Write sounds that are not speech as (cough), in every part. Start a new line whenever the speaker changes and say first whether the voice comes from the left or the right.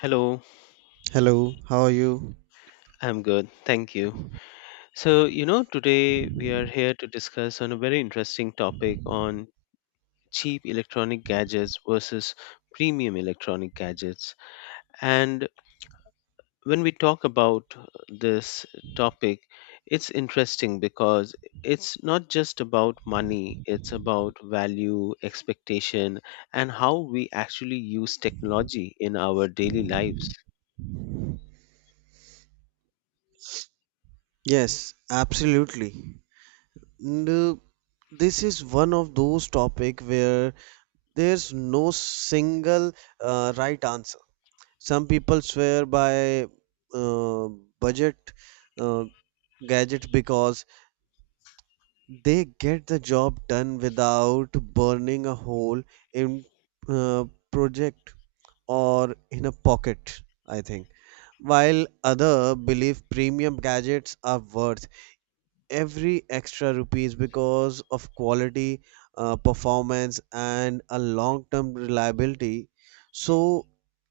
left: Hello,
right: Hello, how are you?
left: I'm good. Thank you. So, you know, today we are here to discuss on a very interesting topic on cheap electronic gadgets versus premium electronic gadgets. And when we talk about this topic, it's interesting because it's not just about money, it's about value, expectation, and how we actually use technology in our daily lives.
right: Yes, absolutely. And, uh, this is one of those topic where there's no single right answer. Some people swear by uh, budget uh, gadgets because they get the job done without burning a hole in uh, project or in a pocket, I think, while other believe premium gadgets are worth every extra rupees because of quality, performance, and a long term reliability. So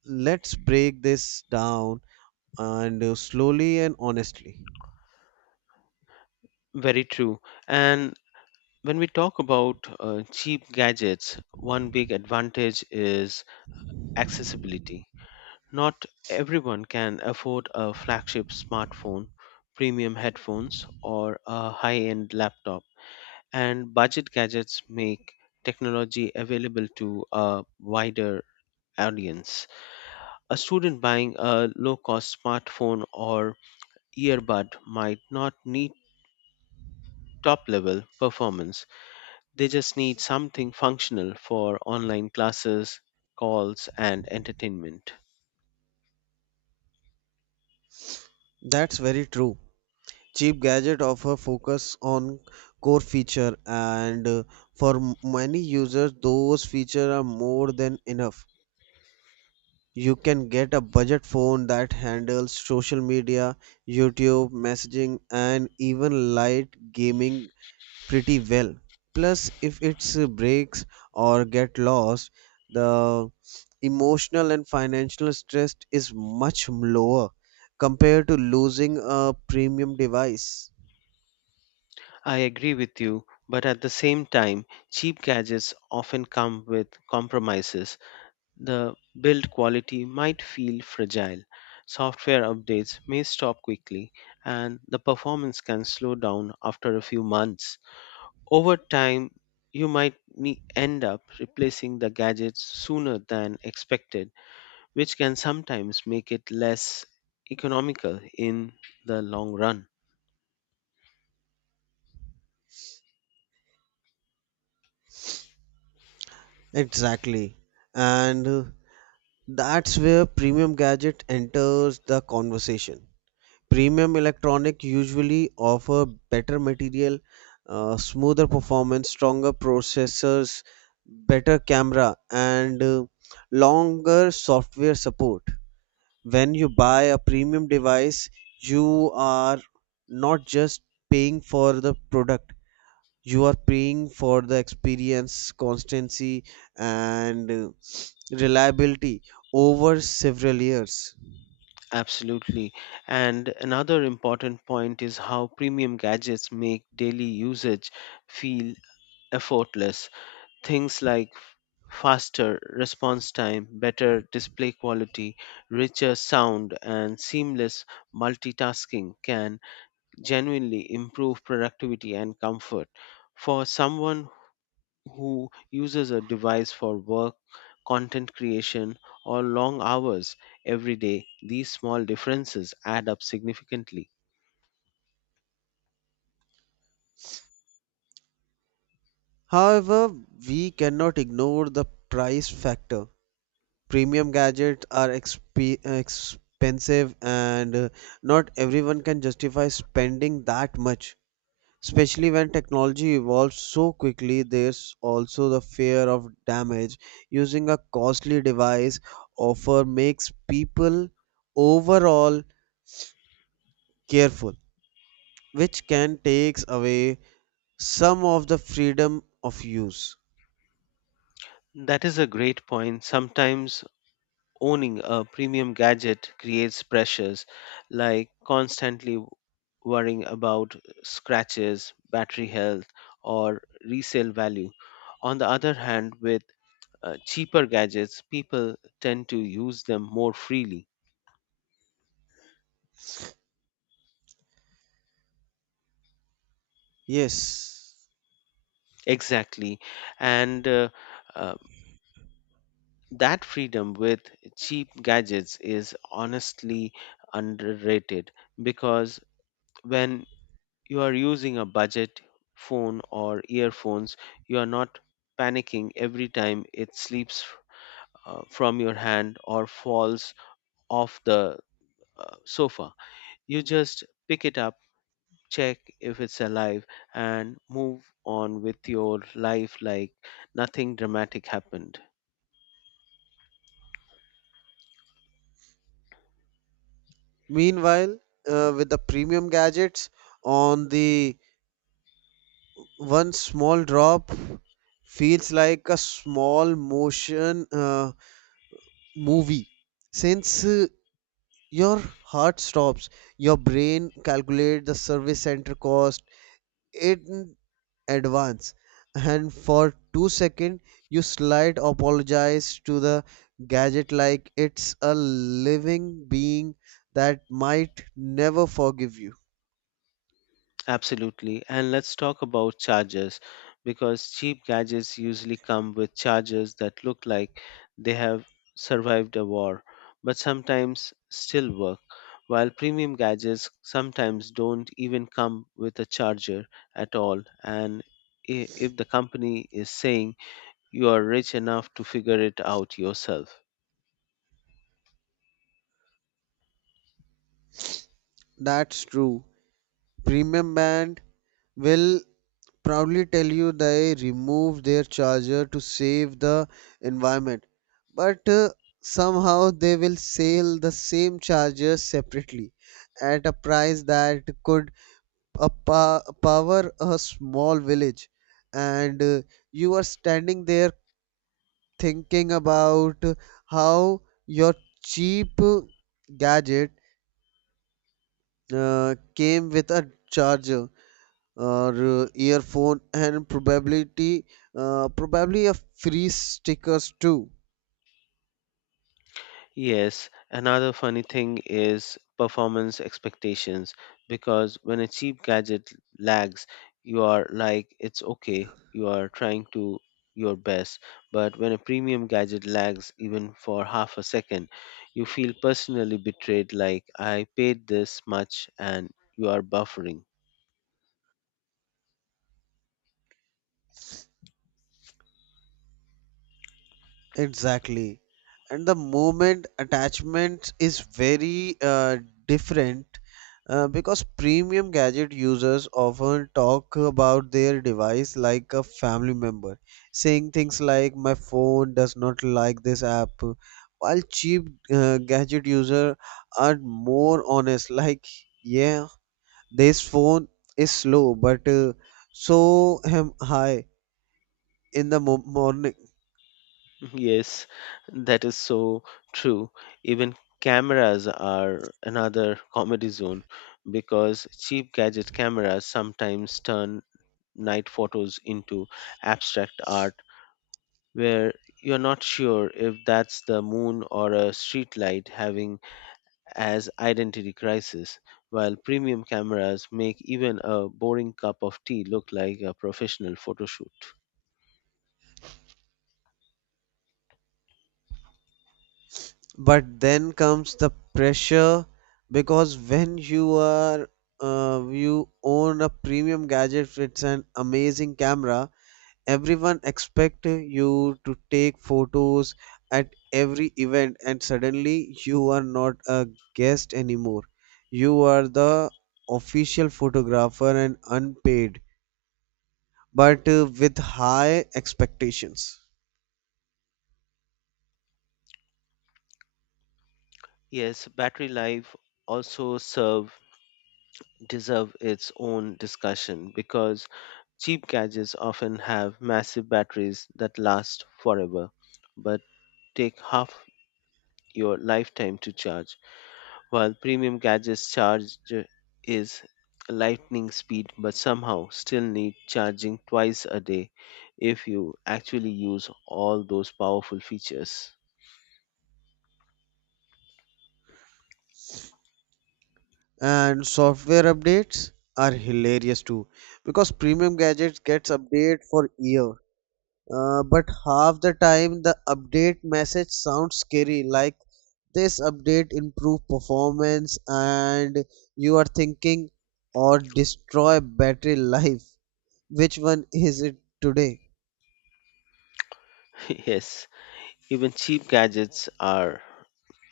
right: let's break this down and slowly and honestly.
left: Very true. And when we talk about cheap gadgets, one big advantage is accessibility. Not everyone can afford a flagship smartphone, premium headphones, or a high end laptop, and budget gadgets make technology available to a wider audience. A student buying a low cost smartphone or earbud might not need top level performance. They just need something functional for online classes, calls, and entertainment.
right: That's very true. Cheap gadget offer focus on core feature and many users those feature are more than enough. You can get a budget phone that handles social media, YouTube, messaging, and even light gaming pretty well. Plus, if it breaks or get lost, the emotional and financial stress is much lower compared to losing a premium device.
left: I agree with you, but at the same time, cheap gadgets often come with compromises. The build quality might feel fragile, software updates may stop quickly, and the performance can slow down after a few months. Over time, you might end up replacing the gadgets sooner than expected, which can sometimes make it less economical in the long run.
right: Exactly. And that's where premium gadget enters the conversation. Premium electronic usually offer better material, smoother performance, stronger processors, better camera, and longer software support. When you buy a premium device, you are not just paying for the product, you are paying for the experience, constancy, and reliability over several years.
left: Absolutely. And another important point is how premium gadgets make daily usage feel effortless. Things like faster response time, better display quality, richer sound, and seamless multitasking can genuinely improve productivity and comfort. For someone who uses a device for work, content creation, or long hours every day, these small differences add up significantly.
right: However, we cannot ignore the price factor. Premium gadgets are exp- expensive, and not everyone can justify spending that much. Especially when technology evolves so quickly, there's also the fear of damage. Using a costly device offer makes people overall careful, which can take away some of the freedom of use.
left: That is a great point. Sometimes owning a premium gadget creates pressures like constantly worrying about scratches, battery health, or resale value. On the other hand, with cheaper gadgets, people tend to use them more freely.
right: Yes.
left: Exactly. And uh, that freedom with cheap gadgets is honestly underrated because when you are using a budget phone or earphones, you are not panicking every time it slips from your hand or falls off the sofa. You just pick it up, check if it's alive, and move on with your life like nothing dramatic happened.
right: Meanwhile, with the premium gadgets on the one small drop feels like a small motion movie, since your heart stops, your brain calculates the service center cost in advance, and for 2 seconds, you slight apologize to the gadget like it's a living being that might never forgive you.
left: Absolutely. And let's talk about chargers because cheap gadgets usually come with chargers that look like they have survived a war, but sometimes still work. While premium gadgets sometimes don't even come with a charger at all. And if the company is saying you are rich enough to figure it out yourself,
right: That's true. Premium band will proudly tell you they removed their charger to save the environment, but somehow they will sell the same charger separately at a price that could power a small village. And you are standing there thinking about how your cheap gadget came with a charger or earphone and probability probably a free stickers too.
left: yes, another funny thing is performance expectations because when a cheap gadget lags, you are like, it's okay, you are trying to your best. But when a premium gadget lags even for half a second, you feel personally betrayed, like, I paid this much and you are buffering.
right: Exactly. And the moment attachment is very different, because premium gadget users often talk about their device like a family member, saying things like, my phone does not like this app, while cheap gadget users are more honest like, yeah, this phone is slow, but so am I in the morning.
left: Yes, that is so true. Even cameras are another comedy zone because cheap gadget cameras sometimes turn night photos into abstract art, where you're not sure if that's the moon or a street light having as identity crisis, while premium cameras make even a boring cup of tea look like a professional photo shoot.
right: But then comes the pressure because when you are you own a premium gadget, it's an amazing camera. Everyone expect you to take photos at every event, and suddenly you are not a guest anymore. You are the official photographer and unpaid, but with high expectations.
left: Yes, battery life also serve deserve its own discussion because cheap gadgets often have massive batteries that last forever but take half your lifetime to charge, while premium gadgets charge is lightning speed but somehow still need charging twice a day if you actually use all those powerful features.
right: And software updates are hilarious too because premium gadgets gets update for year. But half the time the update message sounds scary like, this update improve performance, and you are thinking, or destroy battery life, which one is it today?
left: (laughs) Yes, even cheap gadgets are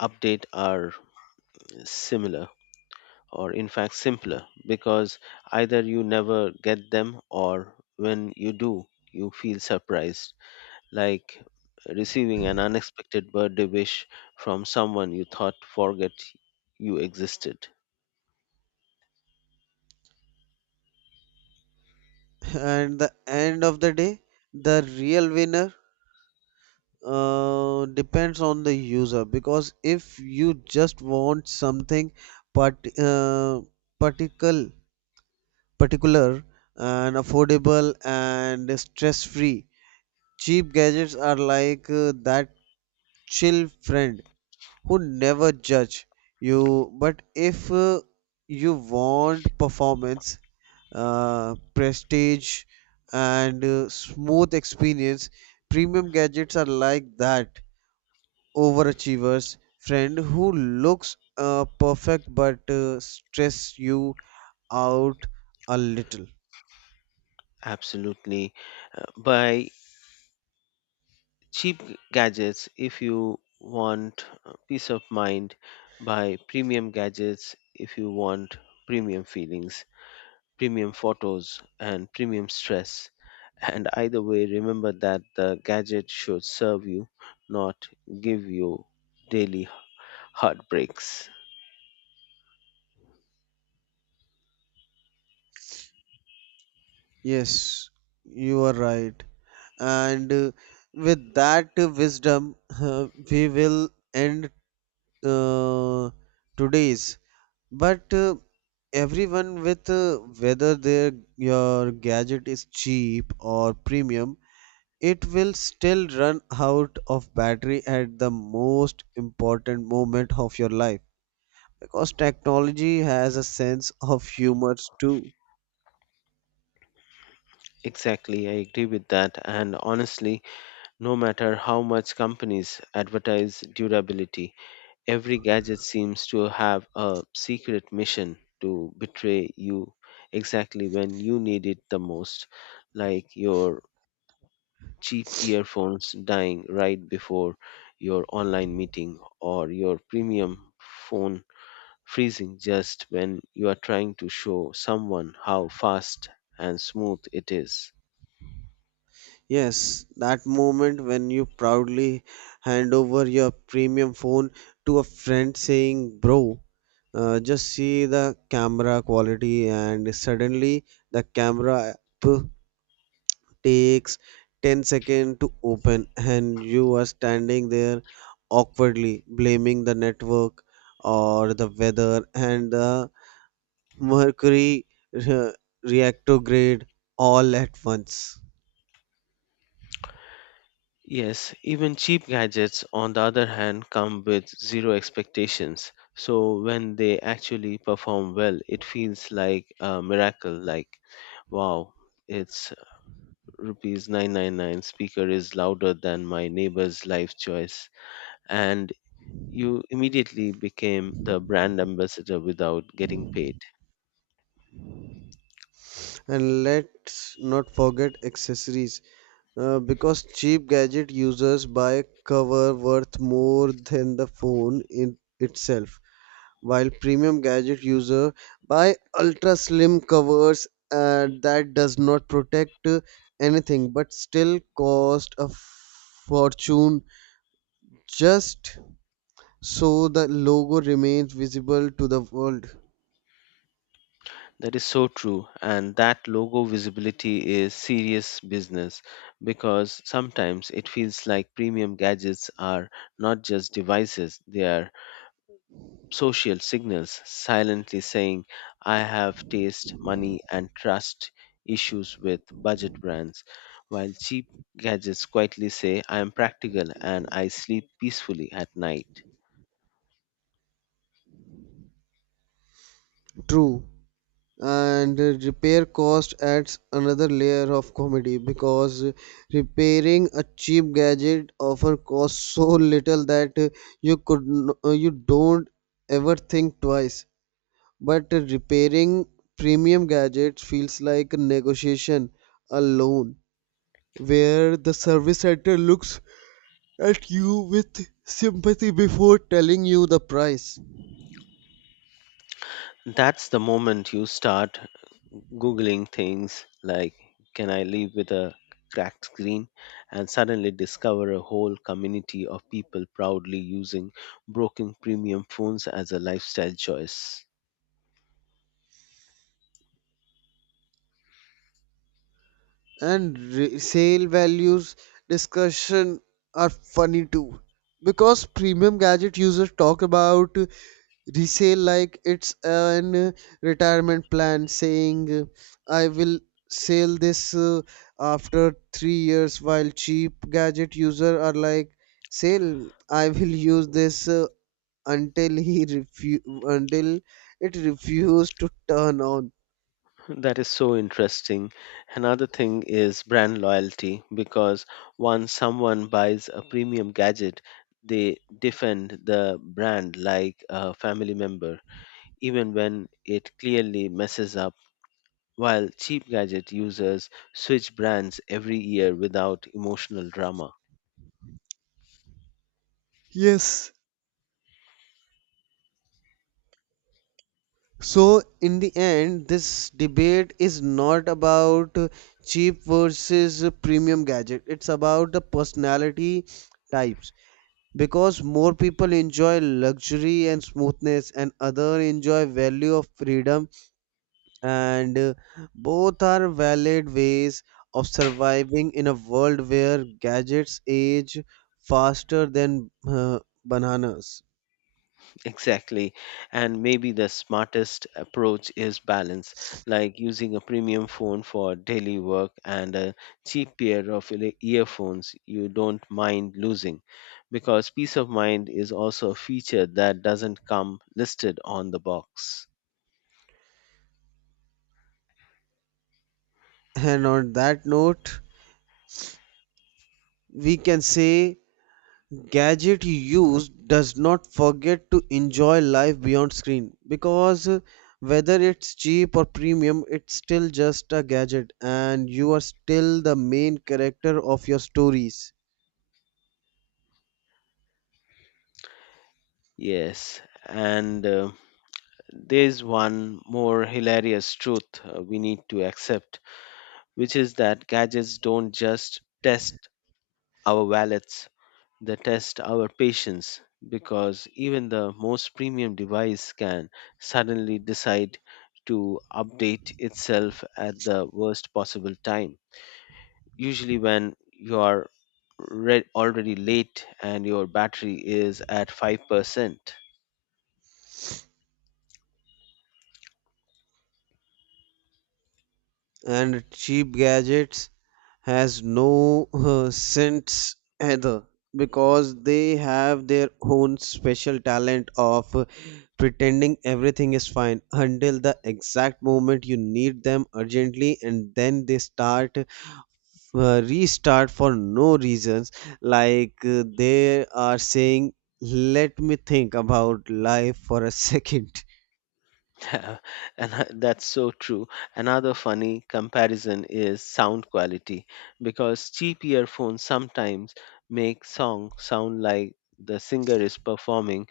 left: update are similar, or in fact simpler, because either you never get them or when you do you feel surprised, like receiving an unexpected birthday wish from someone you thought forget you existed.
right: (laughs) And the end of the day, the real winner depends on the user, because if you just want something part uh, particle particular and affordable and stress free, cheap gadgets are like that chill friend who never judge you, but if you want performance, prestige, and smooth experience, premium gadgets are like that overachievers friend who looks perfect but stress you out a little.
left: Absolutely. Buy cheap gadgets if you want peace of mind. Buy premium gadgets if you want premium feelings, premium photos, and premium stress. And either way, remember that the gadget should serve you, not give you daily heartbreaks.
right: Yes, you are right, and with that wisdom we will end uh, today's, but everyone with whether their your gadget is cheap or premium, it will still run out of battery at the most important moment of your life because technology has a sense of humor too.
left: Exactly, I agree with that. And honestly, no matter how much companies advertise durability, every gadget seems to have a secret mission to betray you exactly when you need it the most, like your cheap earphones dying right before your online meeting, or your premium phone freezing just when you are trying to show someone how fast and smooth it is.
right: Yes, that moment when you proudly hand over your premium phone to a friend saying, Bro, just see the camera quality, and suddenly the camera app takes 10 seconds to open and you are standing there awkwardly blaming the network or the weather and the mercury re- reactograde all at once.
left: Yes, even cheap gadgets, on the other hand, come with zero expectations. So when they actually perform well, it feels like a miracle. Like, wow, it's rupees 999. Speaker is louder than my neighbor's life choice. And you immediately became the brand ambassador without getting paid.
right: And let's not forget accessories, because cheap gadget users buy a cover worth more than the phone in itself, while premium gadget user buy ultra slim covers that does not protect anything but still cost a fortune just so the logo remains visible to the world.
left: That is so true. And that logo visibility is serious business because sometimes it feels like premium gadgets are not just devices, they are social signals silently saying, I have taste, money, and trust issues with budget brands, while cheap gadgets quietly say, I am practical and I sleep peacefully at night.
right: True. And repair cost adds another layer of comedy because repairing a cheap gadget often costs so little that you don't ever think twice. But repairing premium gadgets feels like a negotiation, a loan, where the service center looks at you with sympathy before telling you the price.
left: That's the moment you start Googling things like, can I live with a cracked screen, and suddenly discover a whole community of people proudly using broken premium phones as a lifestyle choice.
right: And re- sale values discussion are funny too because premium gadget users talk about resale like it's an retirement plan, saying, I will sell this after 3 years, while cheap gadget user are like, sale, I will use this until it refused to turn on.
left: That is so interesting. Another thing is brand loyalty because once someone buys a premium gadget, they defend the brand like a family member, even when it clearly messes up, while cheap gadget users switch brands every year without emotional drama. (laughs)
right: Yes. So, in the end, this debate is not about cheap versus premium gadget. It's about the personality types because more people enjoy luxury and smoothness and other enjoy value of freedom, and both are valid ways of surviving in a world where gadgets age faster than bananas.
left: Exactly. And maybe the smartest approach is balance, like using a premium phone for daily work and a cheap pair of earphones you don't mind losing, because peace of mind is also a feature that doesn't come listed on the box.
right: And on that note, we can say, gadget you use does not forget to enjoy life beyond screen because whether it's cheap or premium, it's still just a gadget and you are still the main character of your stories.
left: Yes, and there's one more hilarious truth we need to accept, which is that gadgets don't just test our wallets, they test our patience because even the most premium device can suddenly decide to update itself at the worst possible time, usually when you are already late and your battery is at 5%.
right: And cheap gadgets has no sense either because they have their own special talent of pretending everything is fine until the exact moment you need them urgently, and then they start restart for no reasons, like they are saying, let me think about life for a (laughs) second.
left: (laughs) And that's so true. Another funny comparison is sound quality because cheap earphones sometimes make song sound like the singer is performing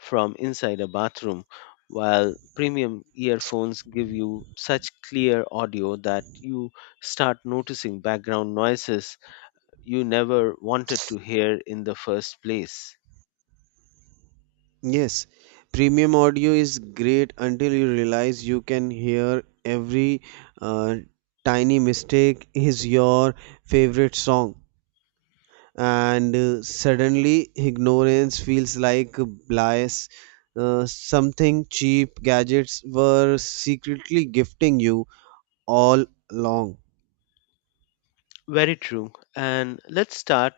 left: from inside a bathroom, while premium earphones give you such clear audio that you start noticing background noises you never wanted to hear in the first place.
right: Yes, premium audio is great until you realize you can hear every uh, tiny mistake is your favorite song, and suddenly ignorance feels like bliss, something cheap gadgets were secretly gifting you all along.
left: Very true. And let's start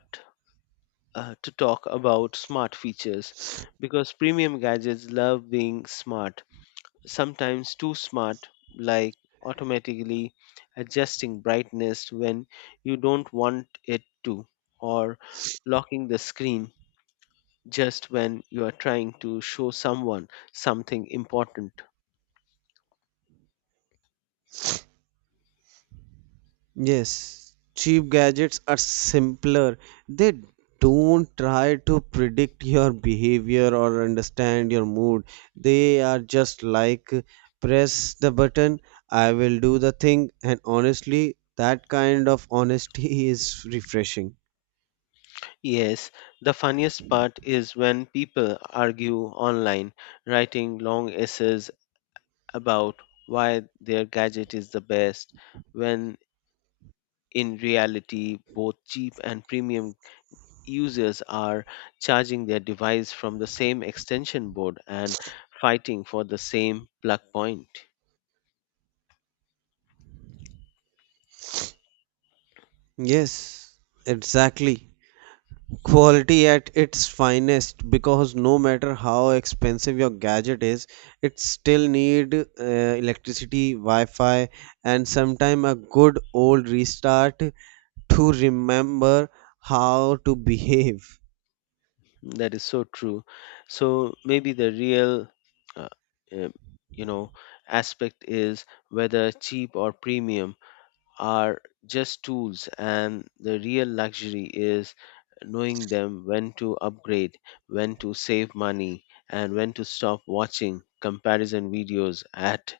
left: to talk about smart features because premium gadgets love being smart, sometimes too smart, like automatically adjusting brightness when you don't want it to, or locking the screen just when you are trying to show someone something important.
right: Yes, cheap gadgets are simpler. They don't try to predict your behavior or understand your mood. They are just like, press the button, I will do the thing, and honestly, that kind of honesty (laughs) is refreshing.
left: Yes, the funniest part is when people argue online, writing long essays about why their gadget is the best, when in reality, both cheap and premium users are charging their device from the same extension board and fighting for the same plug point.
right: Yes, exactly. Quality at its finest because no matter how expensive your gadget is, it still need electricity, Wi-Fi, and sometime a good old restart to remember how to behave.
left: That is so true. So maybe the real, uh, uh, you know, aspect is whether cheap or premium are just tools, and the real luxury is knowing them when to upgrade, when to save money, and when to stop watching comparison videos at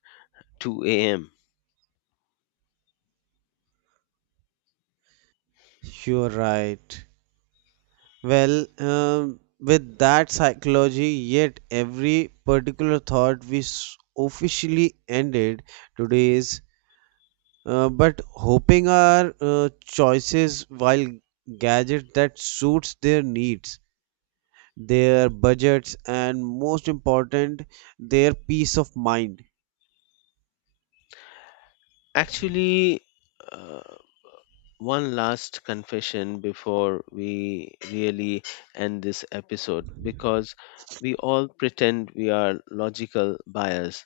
left: 2 a.m.
right: You're right. With that psychology, yet every particular thought, officially ended today's. But hoping are choices while gadget that suits their needs, their budgets, and most important, their peace of mind.
left: Actually, uh, one last confession before we really end this episode, because we all pretend we are logical bias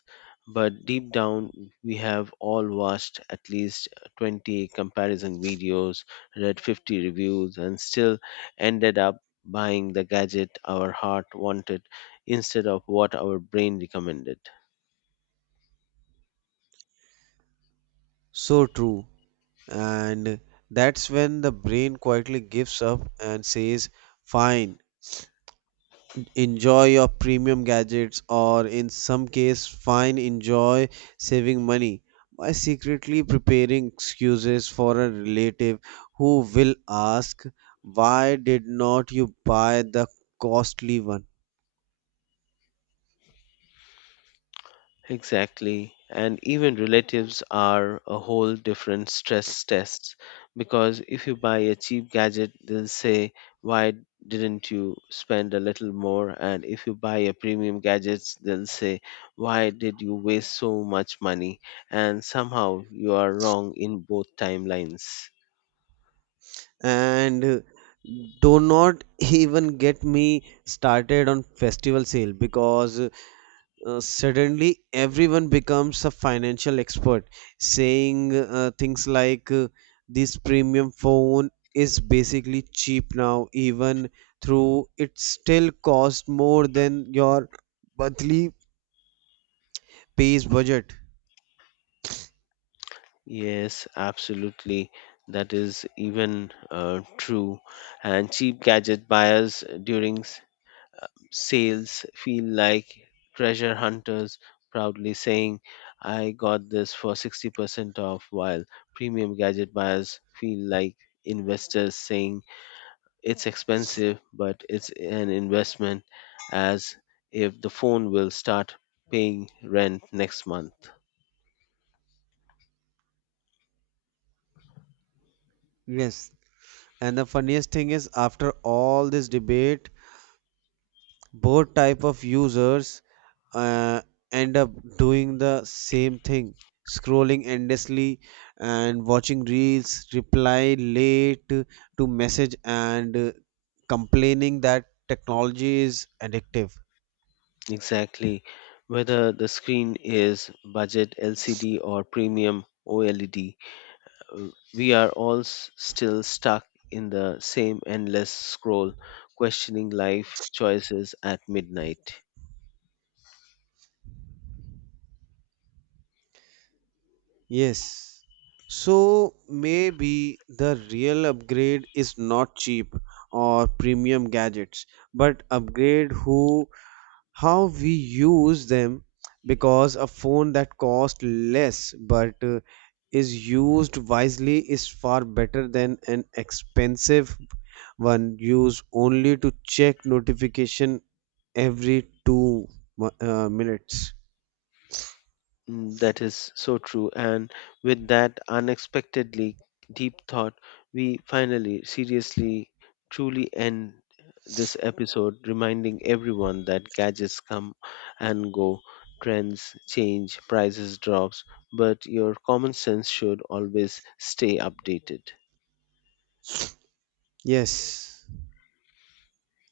left: but deep down we have all watched at least 20 comparison videos, read 50 reviews, and still ended up buying the gadget our heart wanted instead of what our brain recommended.
right: So true. And that's when the brain quietly gives up and says, fine. Enjoy your premium gadgets, or in some case, fine, enjoy saving money by secretly preparing excuses for a relative who will ask, why did not you buy the costly one?
left: Exactly. And even relatives are a whole different stress test because if you buy a cheap gadget, they'll say, why didn't you spend a little more? And if you buy a premium gadget, they'll say, why did you waste so much money? And somehow you are wrong in both timelines.
right: And do not even get me started on festival sale because suddenly everyone becomes a financial expert, saying things like, this premium phone is basically cheap now, even through it still costs more than your monthly pays budget.
left: Yes, absolutely. That is even true. And cheap gadget buyers during sales feel like treasure hunters proudly saying, I got this for 60% off, while premium gadget buyers feel like investors saying, it's expensive, but it's an investment, as if the phone will start paying rent next month.
right: Yes, and the funniest thing is after all this debate, both type of users uh, end up doing the same thing, scrolling endlessly and watching reels, reply late to message, and complaining that technology is addictive.
left: Exactly. Whether the screen is budget LCD or premium OLED, uh, we are all still stuck in the same endless scroll, questioning life choices at midnight.
right: Yes, so maybe the real upgrade is not cheap or premium gadgets, but upgrade who how we use them, because a phone that costs less but is used wisely is far better than an expensive one used only to check notification every 2 minutes.
left: Mm, that is so true. And with that unexpectedly deep thought, we finally, seriously, truly end this episode, reminding everyone that gadgets come and go, trends change, prices drops, but your common sense should always stay updated.
right: Yes,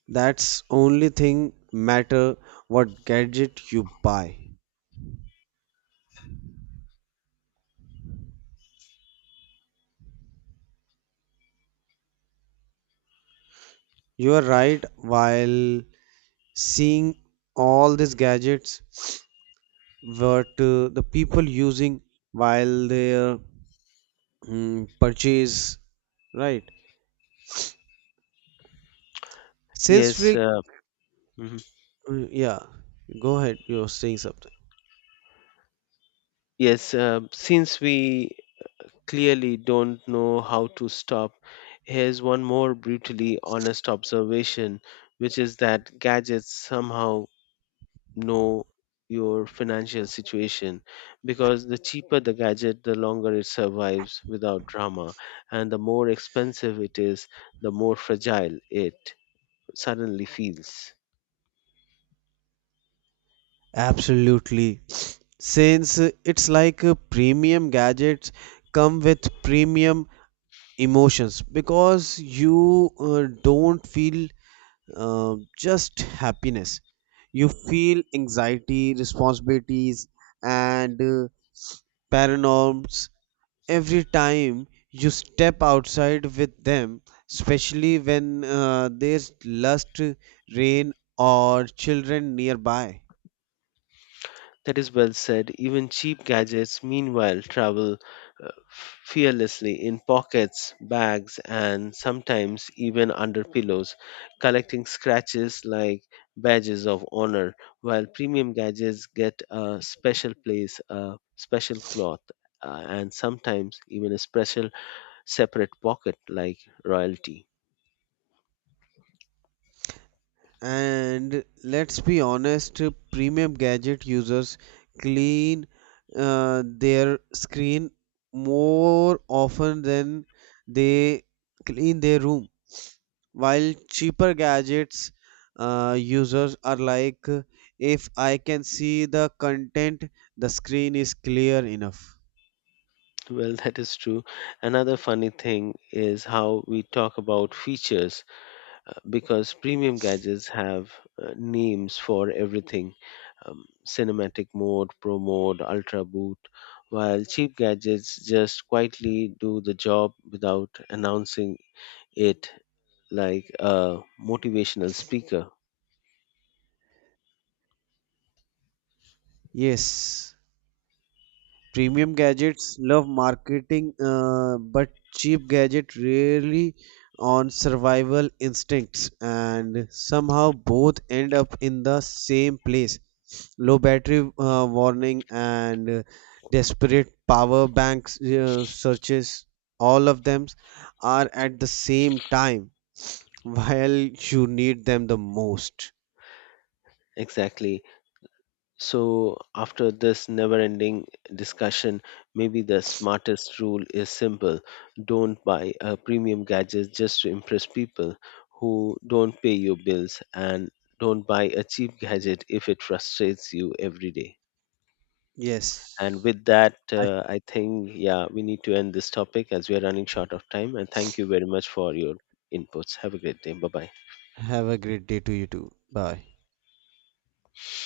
right: that's only thing matter, what gadget you buy. You are right, while seeing all these gadgets, what the people using, while their mm, purchase, right, sales
left: Yes.
right: freak.
left: Mhm.
right: Mm, yeah, go ahead, you're saying something.
left: Yes, since we clearly don't know how to stop, here's one more brutally honest observation, which is that gadgets somehow know your financial situation because the cheaper the gadget, the longer it survives without drama, and the more expensive it is, the more fragile it suddenly feels.
right: Absolutely, since it's like premium gadgets come with premium emotions because you don't feel just happiness, you feel anxiety, responsibilities, and paranorms every time you step outside with them, especially when there's lust, rain, or children nearby.
left: That is well said. Even cheap gadgets, meanwhile, travel fearlessly in pockets, bags, and sometimes even under pillows, collecting scratches like badges of honor, while premium gadgets get a special place, a special cloth, and sometimes even a special separate pocket like royalty.
right: And let's be honest, premium gadget users clean their screen more often than they clean their room. While cheaper gadgets users are like, if I can see the content, the screen is clear enough.
left: Well, (laughs) that is true. Another funny thing is how we talk about features because premium gadgets have names for everything, cinematic mode, pro mode, ultra boot, while cheap gadgets just quietly do the job without announcing it like a motivational speaker.
right: Yes. Premium gadgets love marketing, but cheap gadget rarely on survival instincts, and somehow both end up in the same place. Low battery warning and desperate power banks searches, all of them are at the same time (laughs) while you need them the most.
left: Exactly. So, after this never ending discussion, maybe the smartest rule is simple. Don't buy a premium gadget just to impress people who don't pay your bills, and don't buy a cheap gadget if it frustrates you every day. And
right: Yes,
left: with that,
right: I
left: I think, yeah, we need to end this topic as we are running short of time. And thank you very much for your inputs. Have a great day. Bye bye.
right: have a great day to you too. Bye.